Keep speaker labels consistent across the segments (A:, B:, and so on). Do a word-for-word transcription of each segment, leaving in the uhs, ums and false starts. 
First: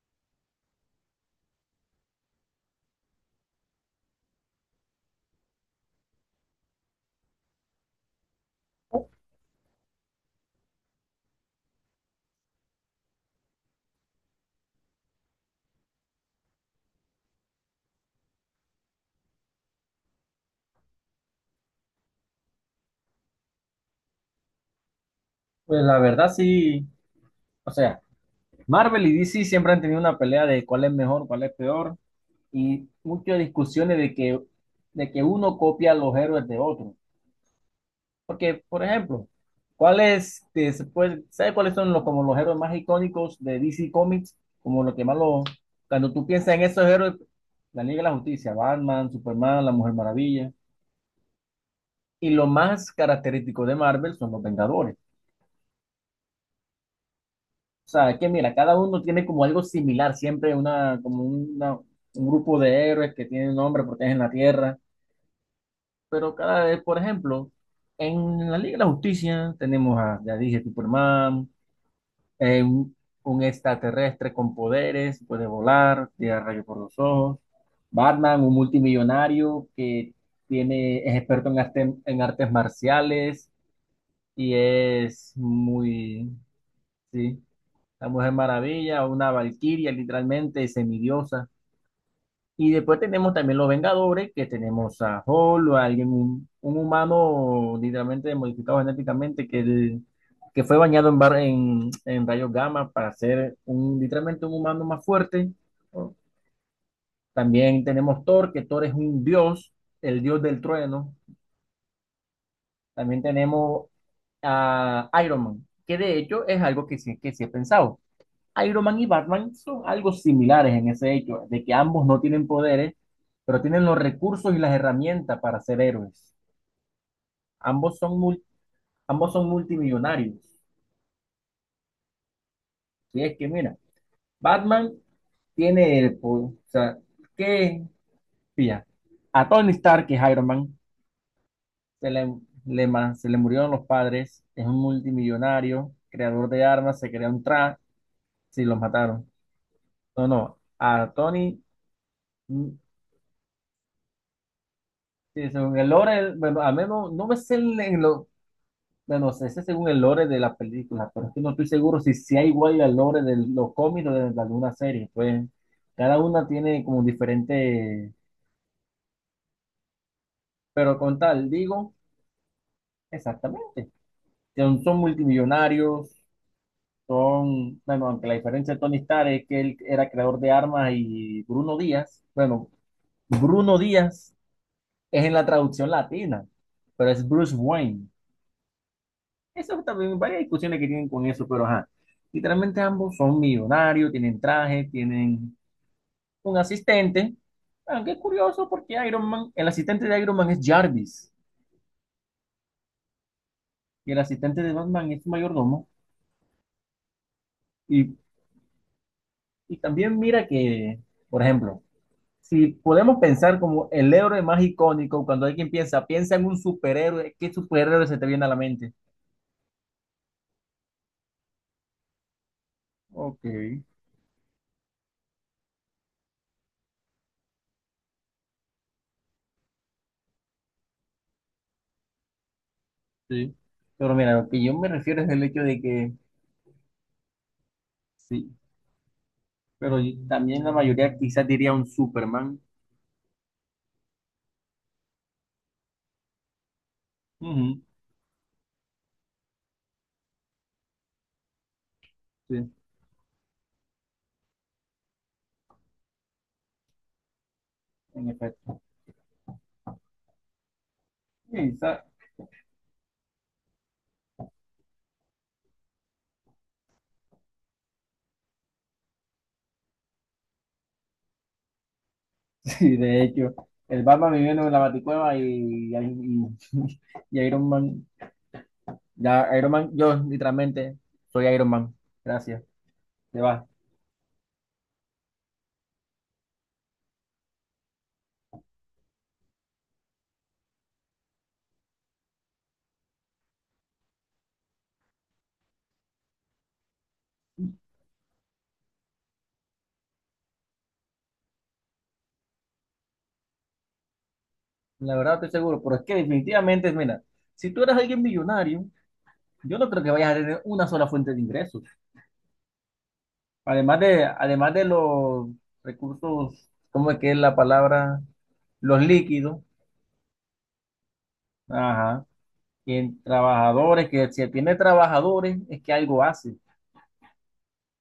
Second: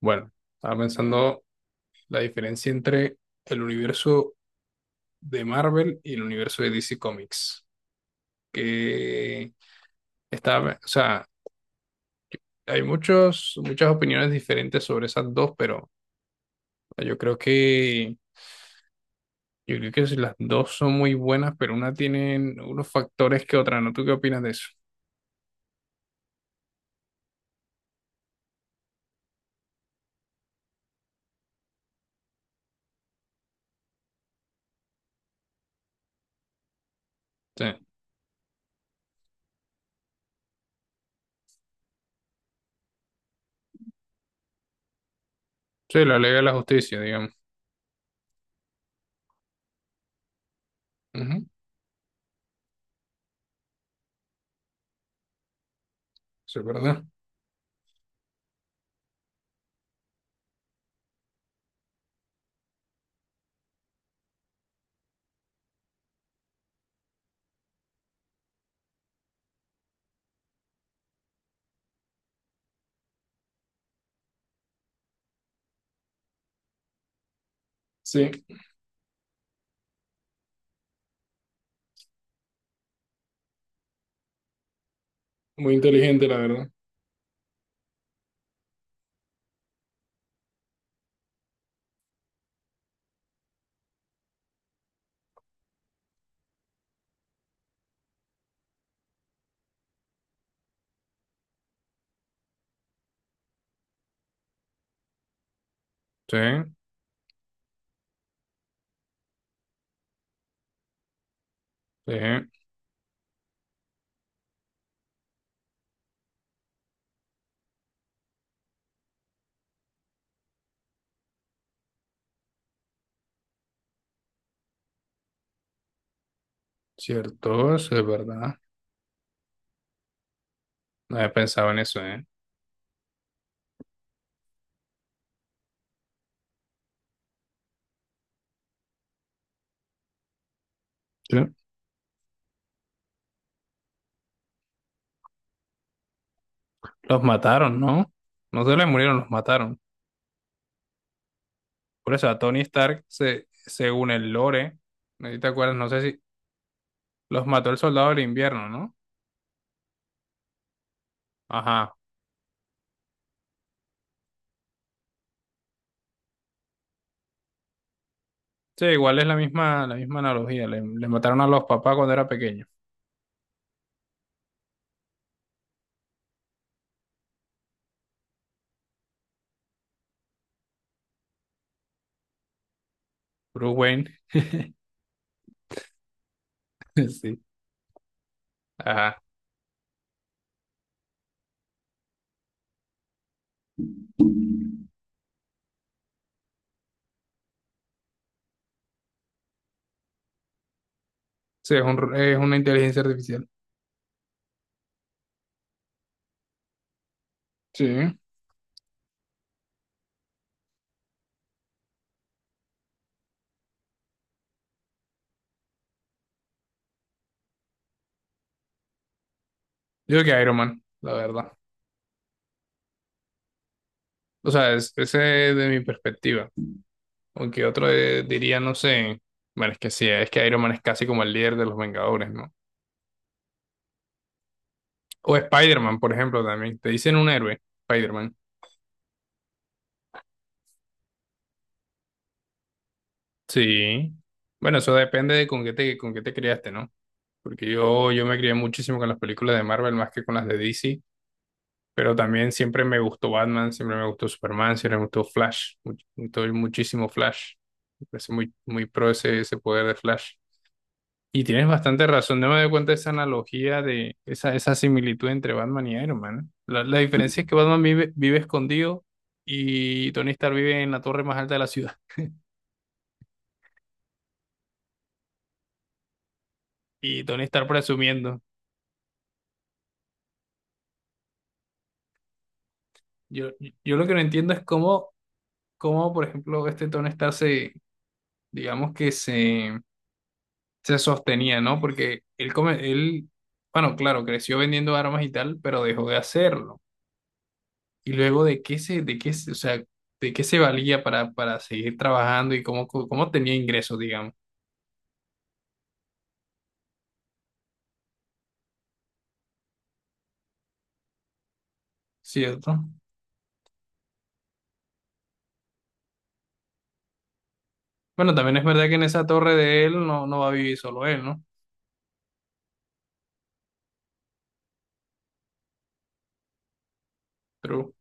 A: Bueno, estaba pensando la diferencia entre el universo de Marvel y el universo de D C Comics. Que estaba, o sea, hay muchos, muchas opiniones diferentes sobre esas dos, pero yo creo que, yo creo que si las dos son muy buenas, pero una tienen unos factores que otra, ¿no? ¿Tú qué opinas de eso?
B: Pues la verdad sí, o sea, Marvel y D C siempre han tenido una pelea de cuál es mejor, cuál es peor, y muchas discusiones de que, de que uno copia a los héroes de otro.
A: Sí,
B: Porque, por ejemplo, ¿cuáles, te- se puede- ¿sabes cuáles son los, como los héroes más icónicos de D C Comics? Como lo que más lo,
A: sí,
B: Cuando
A: la
B: tú
A: ley de la
B: piensas en esos
A: justicia,
B: héroes,
A: digamos.
B: la Liga de la Justicia, Batman, Superman, la Mujer Maravilla,
A: Ujú.
B: y lo más característico de Marvel son los Vengadores.
A: Sí, ¿es verdad?
B: O sea, que mira, cada uno tiene como algo similar, siempre una, como una- un grupo de héroes que tienen un nombre, protegen la tierra, pero cada vez, por ejemplo, en la Liga de la Justicia tenemos a, ya dije, Superman, eh, un, un extraterrestre con poderes, puede volar, tira rayos por los ojos.
A: Sí,
B: Batman, un multimillonario que tiene, es experto en arte- en artes marciales y es
A: muy inteligente,
B: muy,
A: la verdad.
B: sí. La Mujer Maravilla, una Valquiria, literalmente semidiosa. Y después tenemos también los Vengadores, que tenemos a Hulk, o a alguien, un, un humano literalmente modificado genéticamente, que, el- que fue bañado en, bar- en, en rayos gamma para ser un, literalmente un humano más fuerte.
A: Sí,
B: También tenemos Thor, que Thor es un dios, el dios del trueno.
A: sí,
B: También tenemos a Iron Man, que de hecho es algo que sí, que sí he pensado. Iron Man y Batman son algo similares en ese hecho, de que ambos no tienen poderes, pero tienen los recursos y las herramientas para ser héroes.
A: cierto, eso
B: Ambos
A: es
B: son, mul-
A: verdad.
B: ambos son multimillonarios.
A: No había pensado en eso, ¿eh?
B: Si es que, mira, Batman tiene el po- o sea, ¿qué? Pilla. A Tony Stark, que es Iron Man,
A: Sí.
B: se le, le ma- se le murieron los padres, es un multimillonario, creador de armas, se
A: Los
B: creó un tra,
A: mataron, ¿no? No
B: si
A: se
B: los
A: les murieron, los
B: mataron.
A: mataron.
B: No, no. A Tony
A: Por eso a Tony Stark, se, según el lore, ¿no te
B: Sí,
A: acuerdas?
B: según
A: No
B: el
A: sé si
B: lore, bueno, al menos no me
A: los
B: sé
A: mató el
B: el- en
A: soldado del
B: lo,
A: invierno, ¿no?
B: bueno, sé sé según el lore de la película, pero es que no estoy
A: Ajá.
B: seguro si sea igual al lore de los cómics o de, de alguna serie, pues cada una tiene como diferente,
A: Sí, igual es la misma, la misma analogía. Le,
B: pero
A: les
B: con
A: mataron a
B: tal,
A: los
B: digo,
A: papás cuando era pequeño.
B: exactamente, son, son multimillonarios, son, bueno, aunque la diferencia de Tony Stark es que él era creador de armas y Bruno Díaz, bueno,
A: Bruce
B: Bruno
A: Wayne.
B: Díaz es en la traducción latina, pero es
A: Sí.
B: Bruce Wayne.
A: Ajá.
B: Eso también, varias discusiones que tienen con eso, pero ajá. Literalmente ambos son millonarios, tienen traje, tienen un asistente. Aunque es curioso porque Iron Man, el asistente de Iron Man es Jarvis,
A: Sí, es un, es una inteligencia artificial.
B: y el asistente de Batman es su mayordomo.
A: Sí.
B: Y, y también mira que, por ejemplo, si podemos pensar como el héroe más icónico, cuando alguien piensa, piensa en un superhéroe, ¿qué superhéroe se te viene a la mente?
A: Yo creo que Iron Man, la verdad.
B: Ok,
A: O sea, es, ese es de mi perspectiva. Aunque otro eh, diría, no sé. Bueno, es que sí, es que Iron Man es casi como el líder de los Vengadores, ¿no?
B: sí. Pero mira, lo que yo me refiero es
A: O
B: el hecho de
A: Spider-Man, por
B: que
A: ejemplo, también. Te dicen un héroe, Spider-Man.
B: sí, pero y- también la mayoría quizás diría un Superman,
A: Sí. Bueno, eso depende de con qué te, con qué te criaste, ¿no? Porque
B: ujú,
A: yo, yo me crié muchísimo con las películas de Marvel más que con las de D C, pero también
B: sí,
A: siempre me gustó Batman, siempre me gustó Superman, siempre me gustó Flash, much- mucho- muchísimo Flash. Me
B: en
A: parece muy,
B: efecto.
A: muy pro ese, ese poder de Flash. Y tienes
B: Quizás
A: bastante razón, no me doy cuenta de esa analogía, de esa, esa similitud entre Batman y Iron Man, ¿eh? La, la diferencia es que Batman vive, vive escondido y Tony Stark vive en la torre más alta de la ciudad.
B: sí, de hecho, el Batman viviendo en la Baticueva y, y,
A: Y
B: y
A: Tony Stark
B: Iron Man.
A: presumiendo.
B: Ya, Iron Man, yo literalmente soy Iron Man. Gracias, te
A: Yo,
B: vas.
A: yo lo que no entiendo es cómo, cómo, por ejemplo, este Tony Stark se, digamos que se, se sostenía, ¿no? Porque él, come, él, bueno, claro, creció vendiendo armas y tal, pero dejó de hacerlo. Y luego de qué se, de qué, se- o sea, de qué se valía para, para seguir trabajando y cómo, cómo tenía ingresos, digamos,
B: La verdad estoy seguro, pero es que definitivamente, mira, si tú eres alguien millonario, yo no creo que vayas a tener una sola fuente de ingresos.
A: ¿cierto?
B: Además de, además de los recursos, ¿cómo es que es la palabra?
A: Bueno, también es verdad que
B: Los
A: en esa torre
B: líquidos.
A: de él no, no va a vivir solo él, ¿no?
B: Ajá. Y en trabajadores, que si tiene trabajadores, es que algo hace.
A: Pero,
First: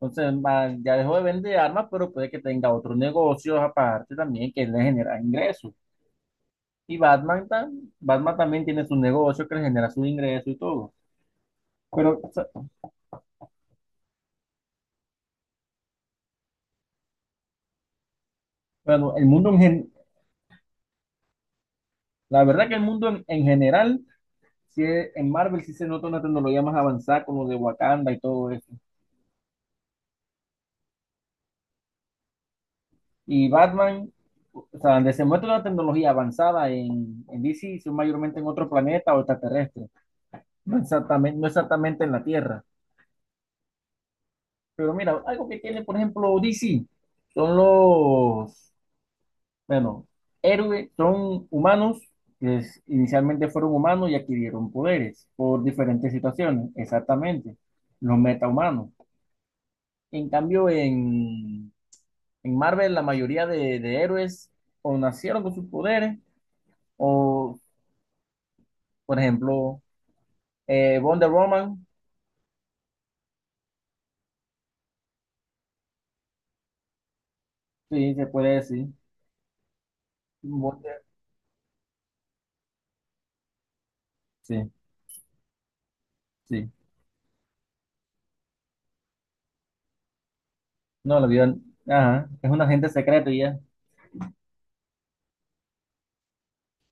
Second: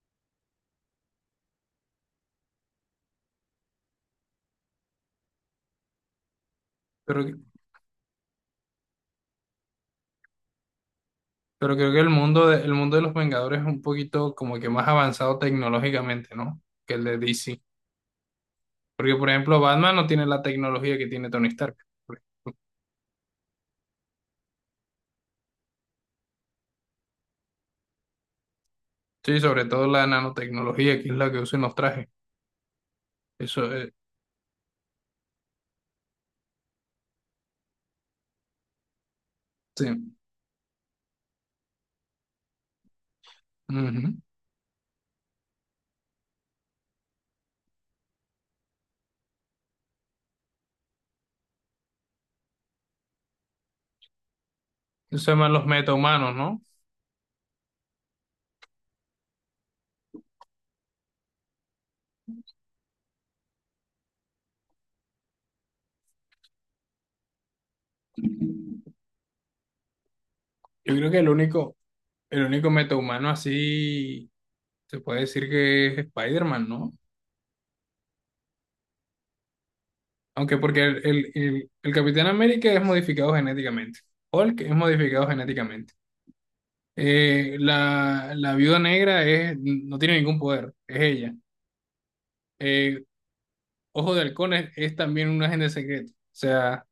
B: Entonces, ma- ya dejó de vender armas, pero puede que tenga otros negocios aparte también que le genera ingresos. Y
A: pero,
B: Batman, tam- Batman también tiene su negocio que le genera sus ingresos y todo.
A: pero creo que el
B: Pero, o sea,
A: mundo de, el mundo de los Vengadores es un poquito como que más avanzado tecnológicamente, ¿no? Que el de D C. Porque,
B: bueno, el
A: por
B: mundo en
A: ejemplo,
B: gen-
A: Batman no tiene la tecnología que tiene Tony Stark, por
B: la
A: ejemplo.
B: verdad que el mundo en, en general, sí es- en Marvel sí se nota una tecnología más avanzada como de Wakanda y todo eso.
A: Sí, sobre todo la nanotecnología, que es la que usa en los trajes.
B: Y
A: Eso, eh,
B: Batman, o sea, donde se muestra una tecnología avanzada en, en D C, son mayormente en otro planeta o extraterrestre.
A: sí.
B: No exactamente, no exactamente en la Tierra.
A: Ujú.
B: Pero mira, algo que tiene, por ejemplo, D C, son los, bueno, héroes, son humanos, que es- inicialmente fueron humanos y adquirieron
A: Eso
B: poderes
A: se llaman
B: por
A: los
B: diferentes
A: metahumanos,
B: situaciones, exactamente, los metahumanos. En cambio, en, en Marvel, la mayoría de, de héroes o nacieron con sus poderes, o,
A: ¿no?
B: por ejemplo,
A: Yo
B: eh,
A: creo que el
B: Wonder
A: único,
B: Woman,
A: el único metahumano así se puede decir que es Spider-Man, ¿no?
B: sí, se puede decir,
A: Aunque porque el,
B: Wonder,
A: el, el, el Capitán América es modificado genéticamente. Hulk
B: sí,
A: es modificado genéticamente.
B: sí.
A: Eh, la, la Viuda Negra es, no tiene ningún poder, es
B: No, lo
A: ella.
B: vio. Ajá. Es un agente
A: Eh,
B: secreto y ya.
A: Ojo de Halcón es, es también un agente secreto. O sea,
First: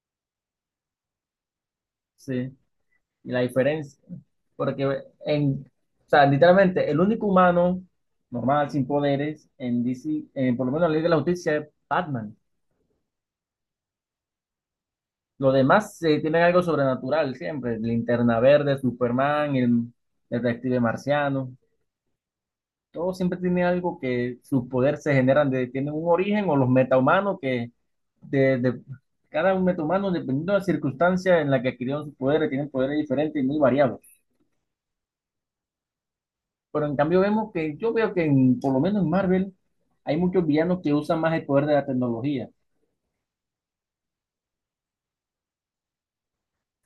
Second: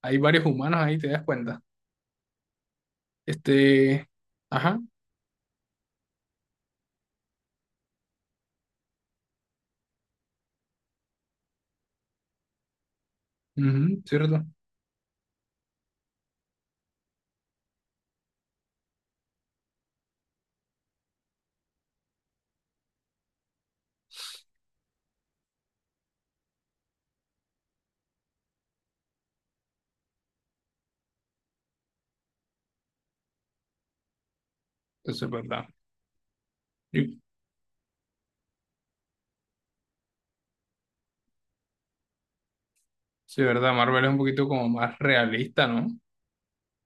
A: hay varios humanos ahí, te das cuenta.
B: Sí. Y la diferencia.
A: Este, ajá,
B: Porque en, o sea, literalmente, el único humano normal, sin poderes, en D C, eh, por lo menos en la Liga de la Justicia, es Batman.
A: ujú, ¿cierto?
B: Los demás eh, tienen algo sobrenatural siempre. Linterna Verde, Superman, el detective marciano. Todo siempre tiene algo, que sus poderes se generan de, tienen un origen, o los metahumanos que de, de- cada un metahumano, dependiendo de la circunstancia en la que adquirieron sus poderes, tienen poderes diferentes y muy variados.
A: Eso es verdad.
B: Pero en
A: Y
B: cambio vemos que yo veo que en, por lo menos en Marvel hay muchos villanos que usan más el poder de la tecnología.
A: sí, es verdad, Marvel es un poquito como más realista, ¿no?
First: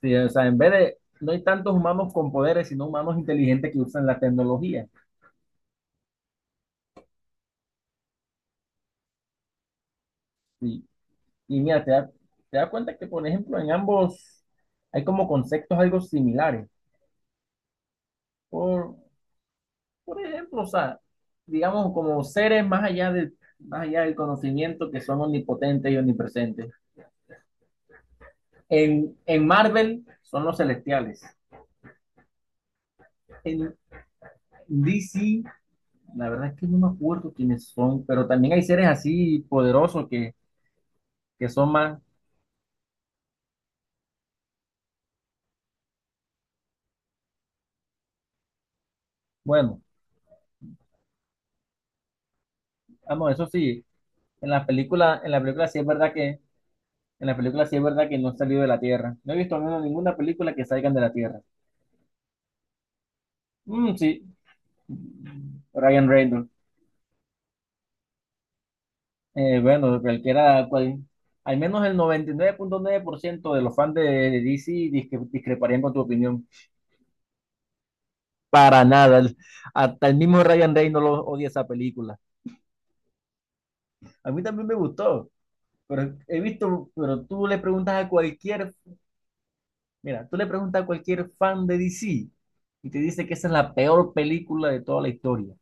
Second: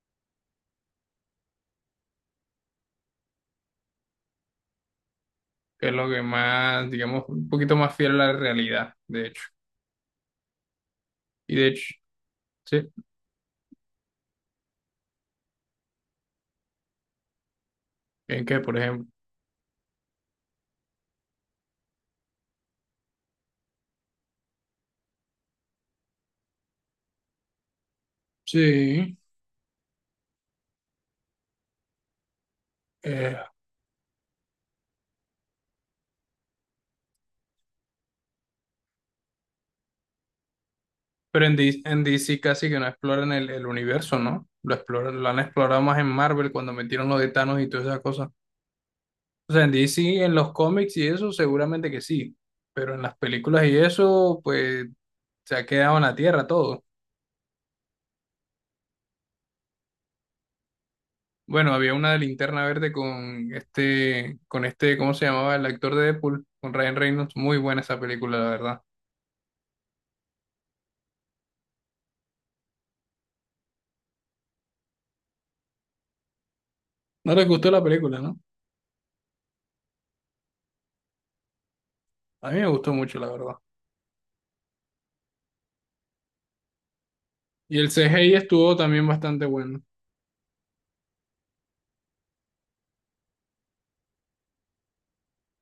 B: Sí, o sea, en vez de, no hay tantos humanos con poderes, sino humanos inteligentes que usan la tecnología.
A: Que es lo que más, digamos, un poquito más fiel a la realidad, de hecho.
B: Sí.
A: Y
B: Y
A: de
B: mira, te
A: hecho,
B: da- te das
A: sí,
B: cuenta que, por ejemplo, en ambos hay como conceptos algo similares.
A: en que, por
B: Por,
A: ejemplo,
B: por ejemplo, o sea, digamos como seres más allá del, más allá del conocimiento, que son omnipotentes y omnipresentes.
A: sí,
B: En, en Marvel son los celestiales.
A: eh,
B: En D C, la verdad es que no me acuerdo quiénes son, pero también hay seres así poderosos que,
A: pero
B: que
A: en,
B: son
A: D- C,
B: más,
A: en D C casi que no exploran el, el universo, ¿no? Lo exploran, lo han explorado más en Marvel cuando metieron lo de Thanos y todas esas cosas. O sea, en
B: bueno,
A: D C, en los cómics y eso, seguramente que sí, pero en las
B: vamos, eso
A: películas y
B: sí,
A: eso,
B: en la
A: pues
B: película, en la
A: se ha
B: película sí es
A: quedado en
B: verdad
A: la
B: que,
A: tierra todo.
B: en la película sí es verdad que no han salido de la Tierra. No he visto ninguna, ninguna película que salgan de la Tierra.
A: Bueno, había una de Linterna Verde con
B: Mm, sí,
A: este, con este, ¿cómo se llamaba? El actor de
B: Ryan
A: Deadpool,
B: Reynolds.
A: con Ryan Reynolds. Muy buena esa película, la verdad.
B: Eh, bueno, cualquiera, cual, al menos el noventa y nueve nueve punto nueve por ciento de los fans de, de D C discre- discreparían con tu opinión.
A: No les gustó la película, ¿no?
B: Para nada. el- Hasta el mismo Ryan Reynolds no lo- odia esa película.
A: A mí me gustó mucho, la verdad.
B: A mí también me gustó, pero he visto, pero tú le
A: Y el
B: preguntas
A: C
B: a
A: CGI
B: cualquier,
A: estuvo también bastante bueno.
B: mira, tú le preguntas a cualquier fan de D C y te dice que esa es la peor película de toda la historia,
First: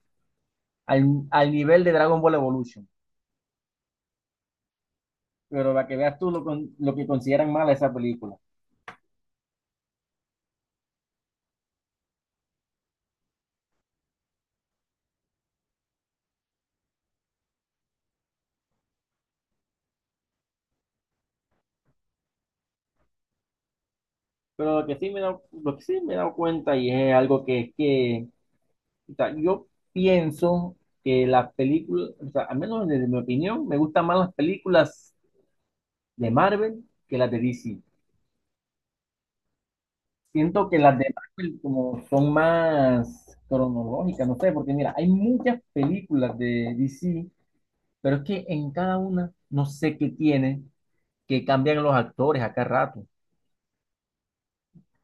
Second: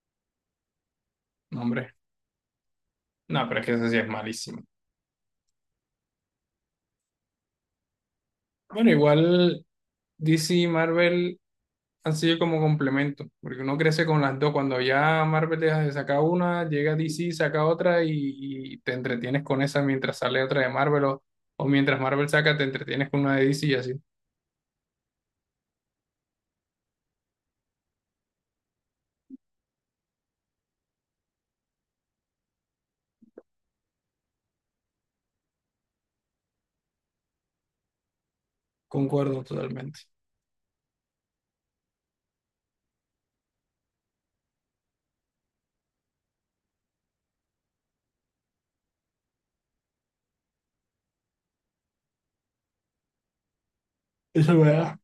B: al, al
A: No,
B: nivel de
A: hombre.
B: Dragon Ball Evolution.
A: No, pero es que ese sí es malísimo.
B: Pero para que veas tú lo, con- lo que consideran mala esa película.
A: Bueno, igual D C y Marvel han sido como complemento, porque uno crece con las dos. Cuando ya Marvel deja de sacar una, llega D C saca otra y, y te entretienes con esa mientras sale otra de Marvel o, o mientras Marvel saca, te entretienes con una de D C. Y así.
B: Pero lo que sí me he dado, lo que sí me he dado cuenta, y es algo que, que o sea, yo, pienso que las películas, o sea, al menos desde mi opinión, me gustan más las películas de Marvel que las de D C.
A: Concuerdo totalmente.
B: Siento que las de Marvel como son más cronológicas, no sé, porque mira, hay muchas películas de D C, pero es que en cada una no sé qué tiene, que cambian los actores a cada rato.
A: Eso es verdad.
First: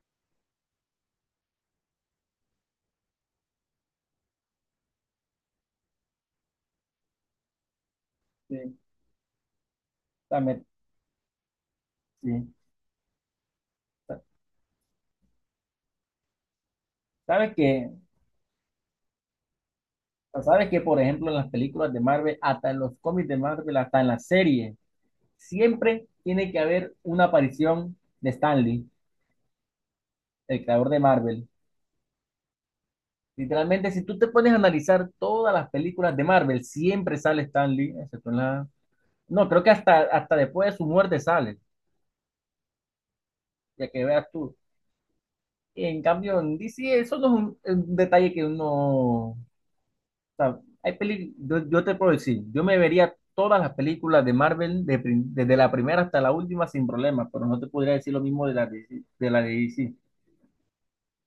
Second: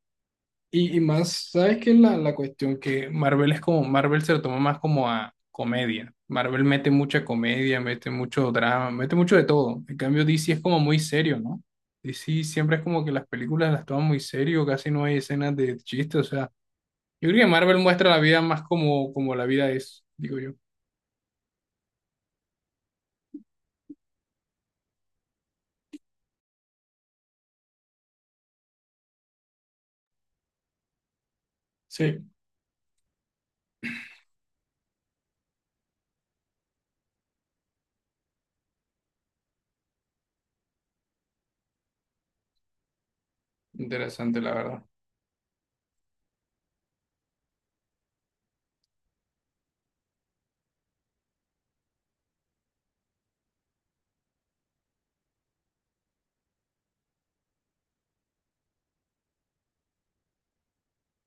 A: Y, y más, ¿sabes qué es la, la cuestión? Que Marvel es como, Marvel se lo toma más como a comedia. Marvel mete mucha comedia, mete mucho
B: Sí,
A: drama, mete mucho de todo. En cambio, D C es
B: también,
A: como muy serio, ¿no? D C
B: sí.
A: siempre es como que las películas las toman muy serio, casi no hay escenas de chiste, o sea, yo creo que
B: ¿Sabes
A: Marvel
B: qué?
A: muestra la vida más como, como la vida es, digo
B: Sea,
A: yo.
B: sabes que, por ejemplo, en las películas de Marvel, hasta en los cómics de Marvel, hasta en las series, siempre tiene que haber una aparición de Stan Lee, el creador de Marvel.
A: Sí,
B: Literalmente, si tú te pones a analizar todas las películas de Marvel, siempre sale Stan Lee, excepto en la... No, creo que hasta, hasta después de su muerte sale, ya que veas
A: interesante, la
B: tú.
A: verdad.
B: En cambio, en D C, eso no es un, un detalle que uno sea, hay peli- yo, yo te puedo decir, yo me vería todas las películas de Marvel de prim- desde la primera hasta la última sin problemas, pero no te podría decir lo mismo de la de, de la de, D C.